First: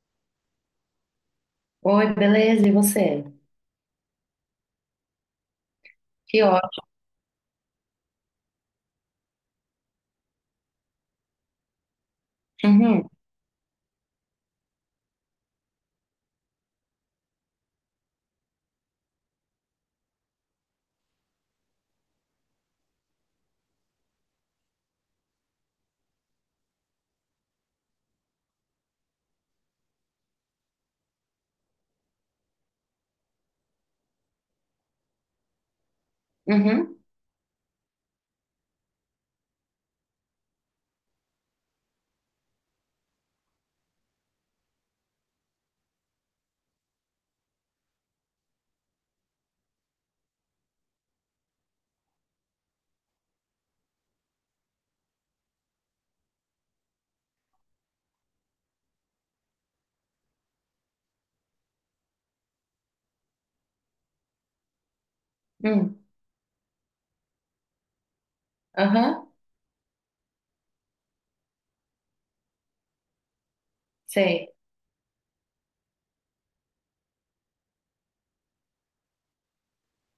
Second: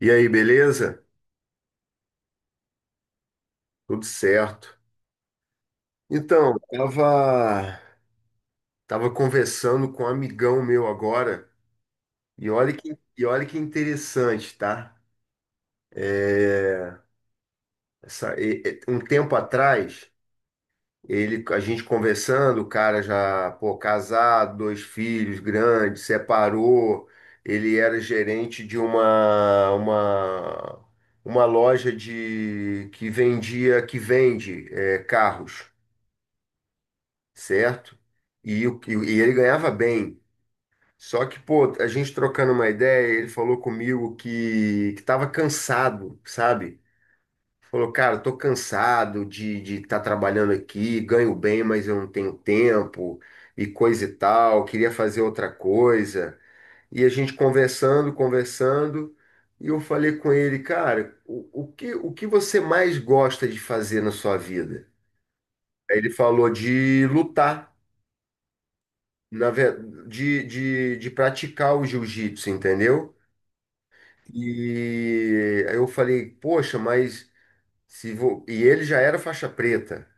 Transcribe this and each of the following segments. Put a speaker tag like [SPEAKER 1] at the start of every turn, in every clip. [SPEAKER 1] E aí, beleza?
[SPEAKER 2] Oi, beleza, e você?
[SPEAKER 1] Tudo certo.
[SPEAKER 2] Que
[SPEAKER 1] Então,
[SPEAKER 2] ótimo.
[SPEAKER 1] tava conversando com um amigão meu agora, e
[SPEAKER 2] Uhum,
[SPEAKER 1] e olha que interessante, tá? É, um tempo atrás, ele, a gente conversando, o cara já, pô, casado, dois filhos grandes, separou, ele era gerente de uma, uma loja de, que vende, é, carros.
[SPEAKER 2] uhum,
[SPEAKER 1] Certo? E, e ele ganhava bem. Só que, pô, a gente trocando uma ideia, ele falou comigo que estava cansado, sabe? Falou, cara, tô cansado de estar trabalhando aqui, ganho bem, mas eu não tenho tempo e coisa e tal, queria fazer outra coisa. E a gente conversando, e eu falei com ele, cara, o que você mais gosta de fazer na sua vida? Aí
[SPEAKER 2] uhum,
[SPEAKER 1] ele falou de lutar.
[SPEAKER 2] aham,
[SPEAKER 1] na ve- de praticar o jiu-jitsu, entendeu?
[SPEAKER 2] sei.
[SPEAKER 1] E aí eu falei, poxa, mas se vou... E ele já era faixa preta.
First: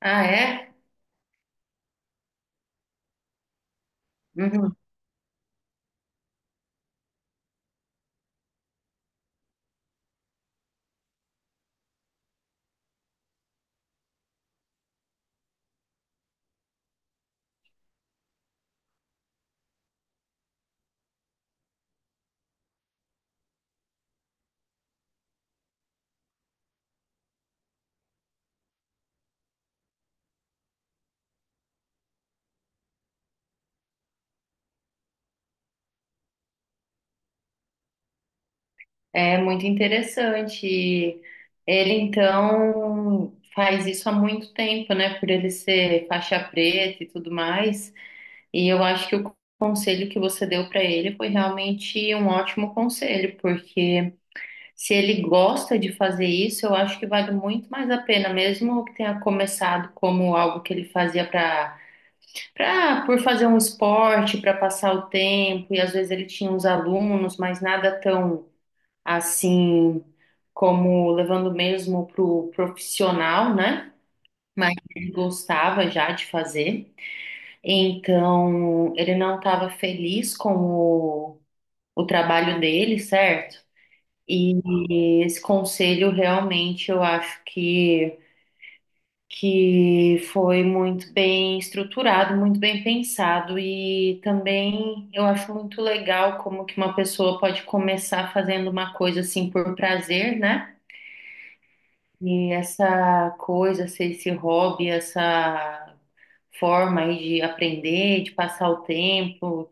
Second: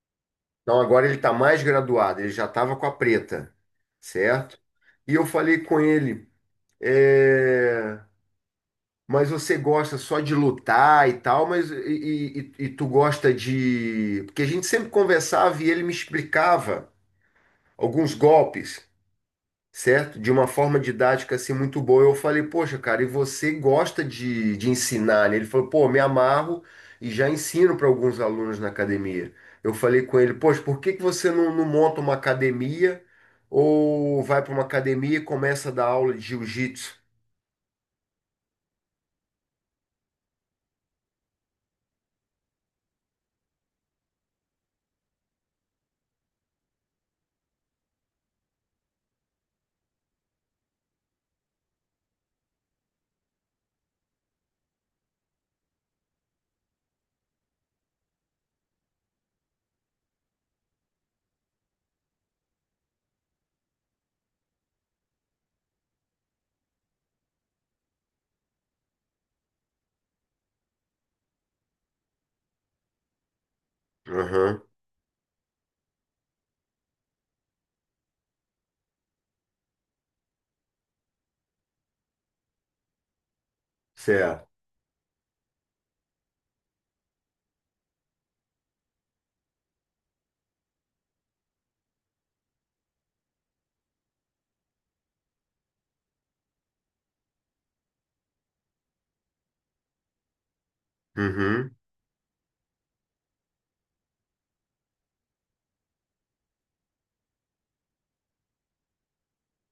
[SPEAKER 2] Ah, é?
[SPEAKER 1] Então agora ele está mais graduado, ele já estava com a preta, certo?
[SPEAKER 2] Uhum.
[SPEAKER 1] E eu falei com ele, é, mas você gosta só de lutar e tal, mas e tu gosta de. Porque a gente sempre conversava e ele me explicava alguns golpes. Certo? De uma forma didática assim muito boa. Eu falei, poxa, cara, e você gosta de ensinar, né? Ele falou, pô, me amarro e já ensino para alguns alunos na academia. Eu falei com ele, poxa, por que você não monta uma academia ou vai para uma academia e começa a dar aula de jiu-jitsu?
[SPEAKER 2] É muito interessante. Ele, então, faz isso há muito tempo, né? Por ele ser faixa preta e tudo mais. E eu acho que o conselho que você deu para ele foi realmente um ótimo conselho, porque se ele gosta de fazer isso, eu acho que vale muito mais a pena, mesmo que tenha começado como algo que ele fazia para por fazer um esporte, para passar o tempo, e às vezes ele tinha uns alunos, mas nada tão assim como levando mesmo pro profissional, né?
[SPEAKER 1] Aham,
[SPEAKER 2] Mas ele gostava já de fazer. Então, ele não estava feliz com o trabalho dele, certo?
[SPEAKER 1] certo.
[SPEAKER 2] E esse conselho realmente eu acho que foi muito bem estruturado, muito bem pensado e também eu acho muito legal como que uma pessoa pode começar fazendo uma coisa assim por prazer, né?
[SPEAKER 1] Uhum,
[SPEAKER 2] E essa coisa, esse hobby, essa forma aí de aprender, de passar o tempo,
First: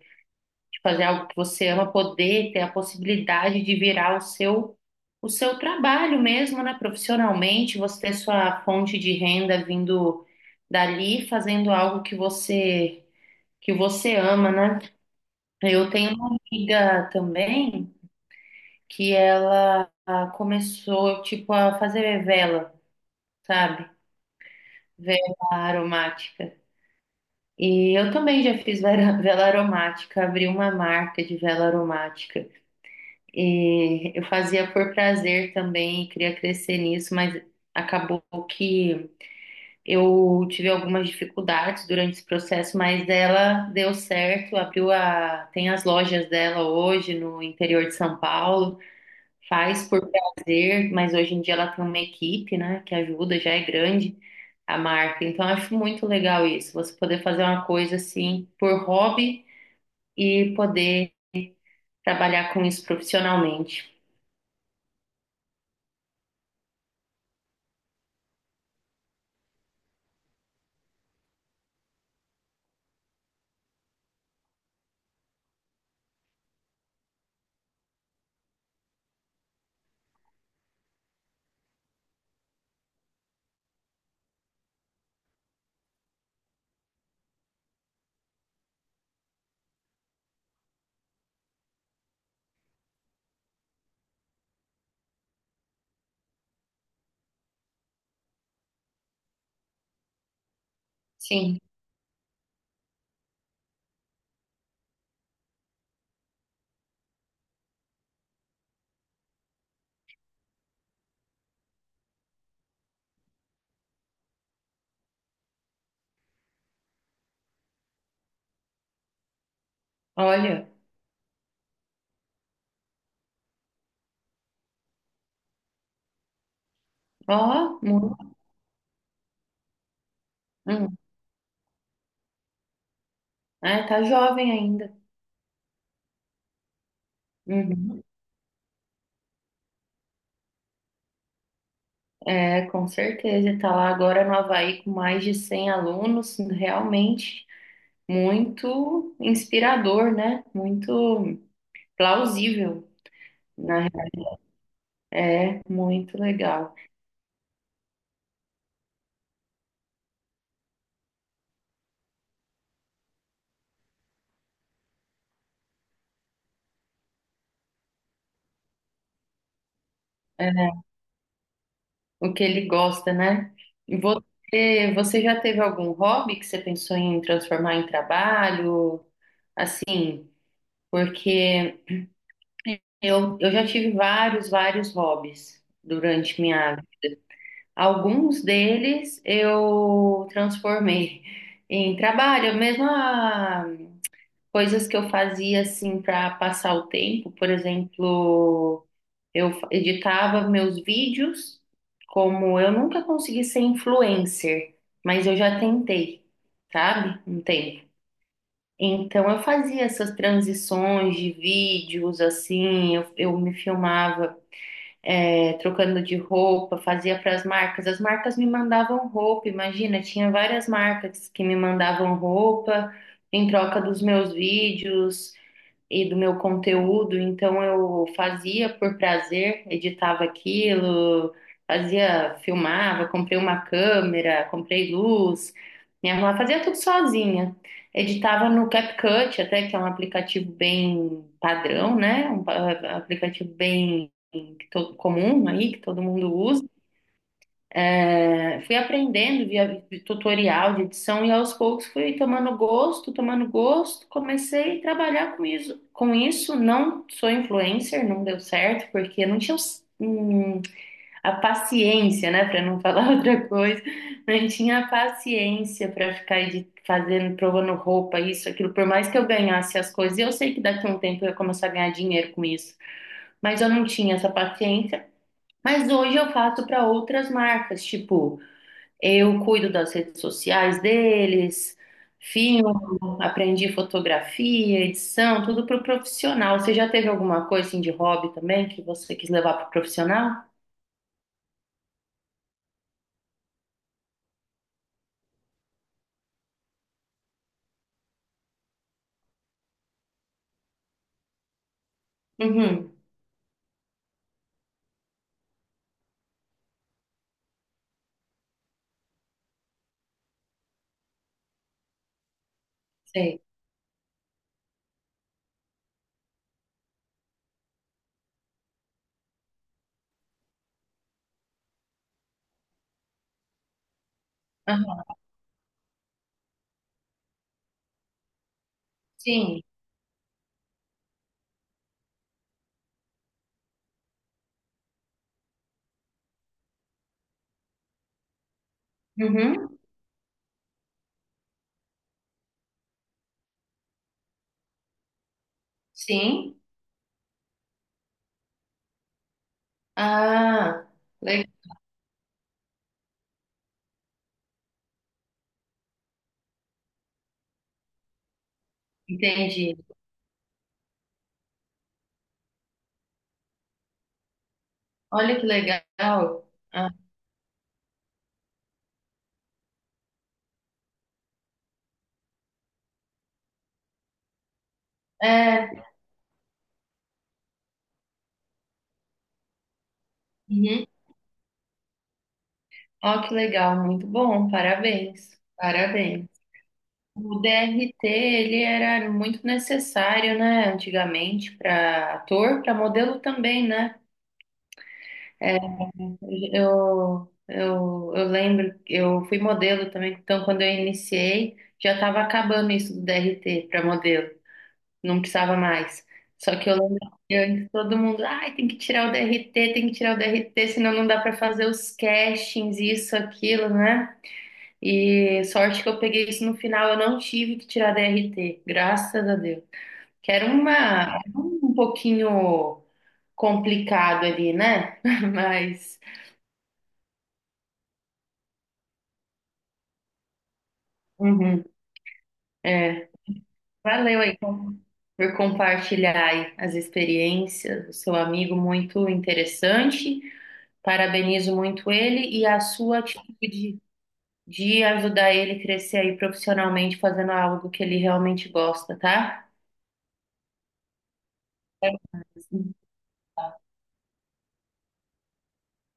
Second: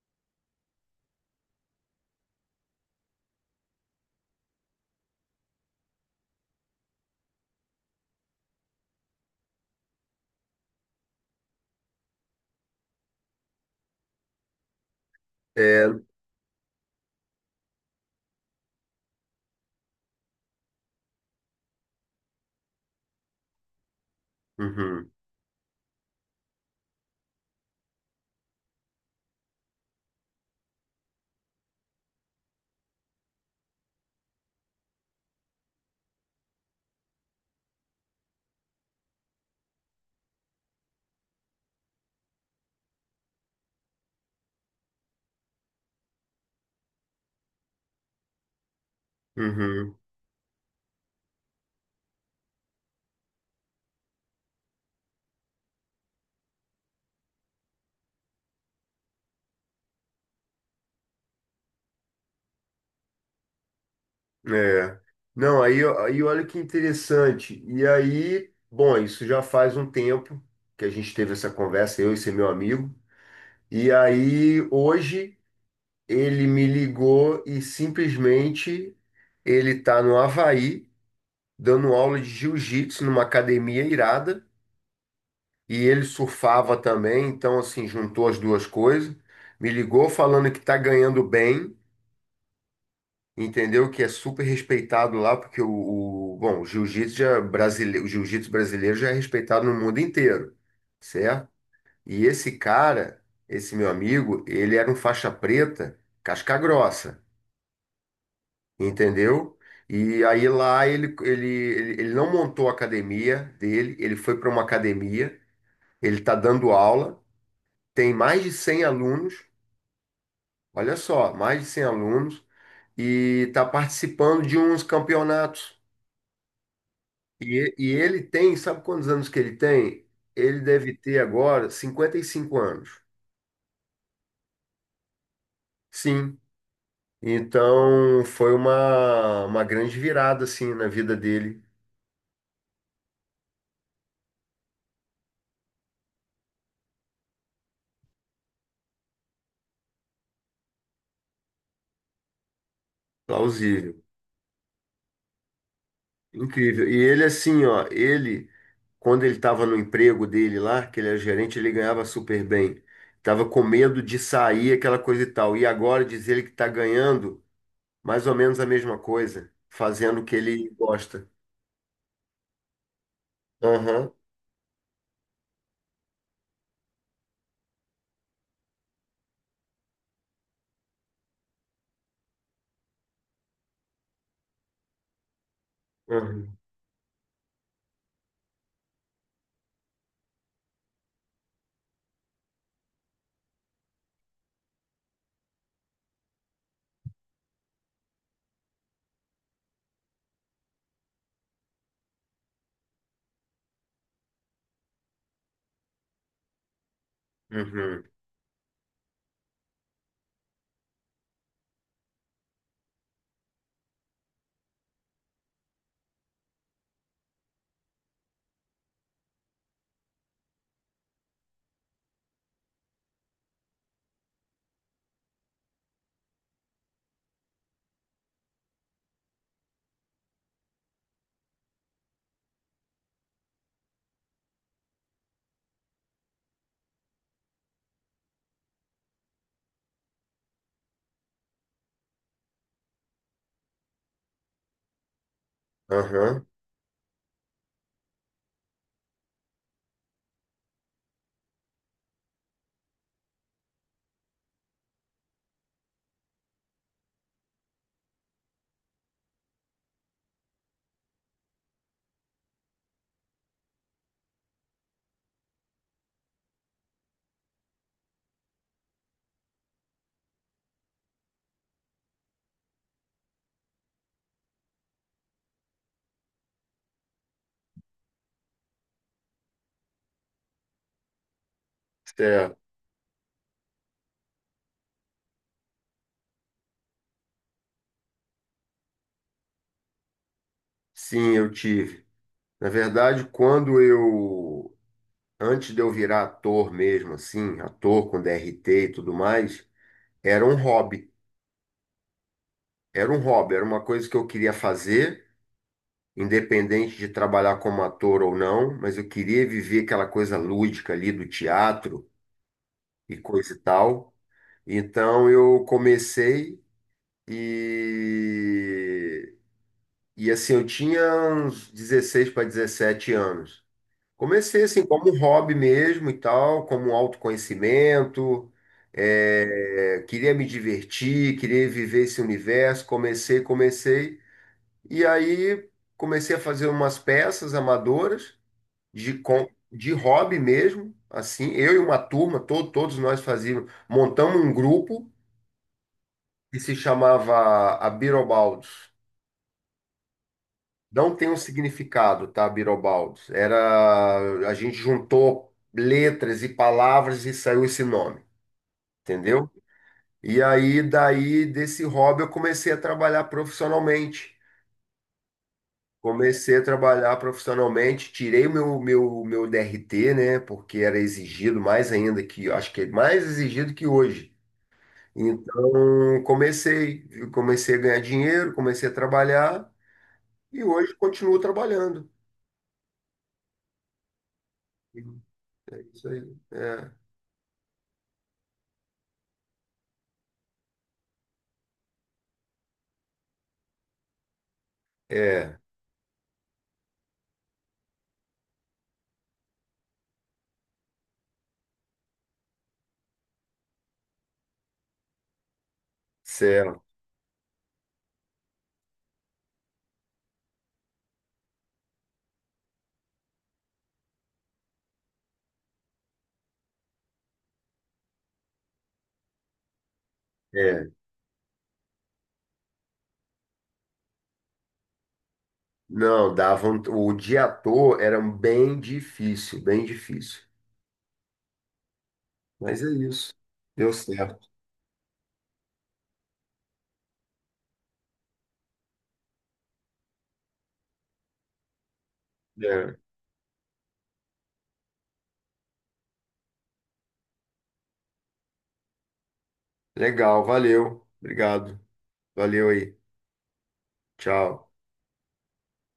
[SPEAKER 2] de fazer algo que você ama, poder ter a possibilidade de virar o seu trabalho mesmo, né? Profissionalmente, você ter sua fonte de renda vindo dali, fazendo algo que você ama, né?
[SPEAKER 1] é,
[SPEAKER 2] Eu tenho uma amiga também que ela começou tipo a fazer vela, sabe?
[SPEAKER 1] uhum,
[SPEAKER 2] Vela aromática. E eu também já fiz vela vela aromática, abri uma marca de vela aromática. E eu fazia por prazer também, e queria crescer nisso, mas acabou que eu tive algumas dificuldades durante esse processo, mas ela deu certo, abriu a, tem as lojas dela hoje no interior de São Paulo, faz
[SPEAKER 1] uhum.
[SPEAKER 2] por prazer, mas hoje em dia ela tem uma equipe, né, que ajuda, já é grande a marca. Então eu acho muito legal isso, você poder fazer uma coisa assim por hobby e poder trabalhar com isso profissionalmente.
[SPEAKER 1] É. Não, aí olha que interessante. E aí, bom, isso já faz um tempo que a gente teve essa conversa, eu e esse meu amigo. E aí, hoje, ele me ligou e simplesmente ele tá no Havaí, dando aula de jiu-jitsu numa academia irada. E ele surfava também, então, assim, juntou as duas coisas. Me ligou falando que tá ganhando bem. Entendeu? Que é super respeitado lá, porque bom, o jiu-jitsu brasileiro já é respeitado no mundo inteiro, certo?
[SPEAKER 2] Sim,
[SPEAKER 1] E esse cara, esse meu amigo, ele era um faixa preta, casca grossa, entendeu? E aí lá ele não montou a academia dele, ele foi para uma academia, ele está dando aula, tem mais de 100 alunos,
[SPEAKER 2] olha.
[SPEAKER 1] olha só, mais de 100 alunos, e está participando de uns campeonatos.
[SPEAKER 2] Ó,
[SPEAKER 1] E ele
[SPEAKER 2] muito.
[SPEAKER 1] tem, sabe quantos anos que ele tem? Ele deve
[SPEAKER 2] Hum.
[SPEAKER 1] ter agora 55 anos.
[SPEAKER 2] É, tá jovem ainda.
[SPEAKER 1] Sim.
[SPEAKER 2] Uhum.
[SPEAKER 1] Então foi uma grande virada assim na vida dele,
[SPEAKER 2] É, com certeza. Tá lá agora no Havaí com mais de 100 alunos. Realmente muito inspirador, né? Muito plausível, né?
[SPEAKER 1] plausível.
[SPEAKER 2] É, muito legal.
[SPEAKER 1] Incrível. E ele assim, ó, ele quando ele estava no emprego dele lá, que ele era gerente, ele ganhava super bem. Tava com medo de sair aquela coisa e tal. E agora diz ele que está ganhando mais ou menos a mesma coisa, fazendo o que
[SPEAKER 2] É,
[SPEAKER 1] ele gosta.
[SPEAKER 2] o que ele gosta, né? E
[SPEAKER 1] Aham.
[SPEAKER 2] você, você já teve algum hobby que você pensou em transformar em trabalho? Assim, porque eu já tive vários, vários hobbies durante
[SPEAKER 1] Uhum.
[SPEAKER 2] minha Alguns deles eu transformei em trabalho, mesmo coisas que eu fazia assim para passar o tempo, por exemplo, eu editava meus vídeos, como eu nunca consegui ser influencer, mas eu já tentei, sabe? Um tempo.
[SPEAKER 1] Uhum.
[SPEAKER 2] Então eu fazia essas transições de vídeos assim, eu me filmava é, trocando de roupa, fazia para as marcas. As marcas me mandavam roupa, imagina, tinha várias marcas que me mandavam roupa em troca dos meus vídeos e do meu conteúdo, então eu fazia por prazer, editava aquilo, fazia, filmava, comprei uma câmera, comprei luz, minha irmã fazia tudo sozinha. Editava no CapCut, até que é um aplicativo bem padrão, né? Um aplicativo bem que comum aí, que todo mundo
[SPEAKER 1] Uhum.
[SPEAKER 2] usa. É, fui aprendendo via tutorial de edição e aos poucos fui tomando gosto, comecei a trabalhar com isso. Com isso, não sou influencer, não deu certo, porque não tinha a paciência, né, para não falar outra coisa, não tinha a paciência para ficar fazendo, provando roupa, isso, aquilo, por mais que eu ganhasse as coisas, e eu sei que daqui a um tempo eu ia começar a ganhar dinheiro com isso, mas eu não tinha essa paciência. Mas hoje eu faço para outras marcas, tipo. Eu cuido das redes sociais deles,
[SPEAKER 1] Certo.
[SPEAKER 2] filmo, aprendi fotografia, edição, tudo para o profissional. Você já teve alguma coisa assim de hobby também que você quis levar para o profissional?
[SPEAKER 1] Sim, eu tive. Na verdade, antes de eu virar ator mesmo, assim, ator com DRT e tudo mais, era um hobby.
[SPEAKER 2] Uhum,
[SPEAKER 1] Era um hobby, era uma coisa que eu queria fazer, independente de trabalhar como ator ou não, mas eu queria viver aquela coisa lúdica ali do teatro e
[SPEAKER 2] sei.
[SPEAKER 1] coisa e tal. Então eu comecei e, e assim, eu tinha uns 16 para 17 anos. Comecei assim, como
[SPEAKER 2] Aham,
[SPEAKER 1] um hobby mesmo e tal, como um autoconhecimento.
[SPEAKER 2] sim.
[SPEAKER 1] É, queria me divertir, queria viver esse universo. Comecei. E aí comecei a fazer umas peças amadoras
[SPEAKER 2] Uhum,
[SPEAKER 1] de hobby mesmo. Assim, eu e uma turma, todos nós fazíamos, montamos um grupo
[SPEAKER 2] sim.
[SPEAKER 1] que se chamava Abirobaldos.
[SPEAKER 2] Ah,
[SPEAKER 1] Não tem um
[SPEAKER 2] le-
[SPEAKER 1] significado, tá, Birobaldo? Era, a gente juntou letras e palavras e saiu esse nome, entendeu?
[SPEAKER 2] entendi.
[SPEAKER 1] E aí, daí, desse hobby, eu comecei a trabalhar profissionalmente.
[SPEAKER 2] Olha que legal.
[SPEAKER 1] Comecei a
[SPEAKER 2] Ah,
[SPEAKER 1] trabalhar profissionalmente, tirei meu DRT, né? Porque era exigido mais ainda que, acho que é mais exigido que hoje.
[SPEAKER 2] é.
[SPEAKER 1] Então, comecei a ganhar dinheiro, comecei a trabalhar e
[SPEAKER 2] Uhum.
[SPEAKER 1] hoje continuo trabalhando.
[SPEAKER 2] Ó, que legal, muito bom. Parabéns.
[SPEAKER 1] É isso aí.
[SPEAKER 2] Parabéns.
[SPEAKER 1] É.
[SPEAKER 2] O DRT, ele era muito necessário, né, antigamente, para ator, para modelo também, né?
[SPEAKER 1] É,
[SPEAKER 2] Eu lembro, que eu fui modelo também, então quando eu iniciei, já estava acabando isso do DRT para modelo, não precisava mais. Só que eu
[SPEAKER 1] céu,
[SPEAKER 2] lembro que antes todo mundo, ai, tem que tirar o DRT, tem que tirar o DRT, senão não dá para fazer os castings, isso, aquilo, né? E sorte que eu peguei isso no final, eu não tive que tirar DRT, graças a Deus. Que era
[SPEAKER 1] é.
[SPEAKER 2] uma, um pouquinho complicado ali, né? Mas,
[SPEAKER 1] Não, davam. O de ator era bem difícil, bem difícil.
[SPEAKER 2] uhum,
[SPEAKER 1] Mas é
[SPEAKER 2] é.
[SPEAKER 1] isso. Deu
[SPEAKER 2] Valeu aí
[SPEAKER 1] certo.
[SPEAKER 2] por compartilhar aí as experiências, o seu amigo muito interessante. Parabenizo muito ele e a
[SPEAKER 1] É.
[SPEAKER 2] sua atitude de ajudar ele crescer aí profissionalmente, fazendo algo que ele realmente gosta, tá?
[SPEAKER 1] Legal, valeu. Obrigado. Valeu aí. Tchau.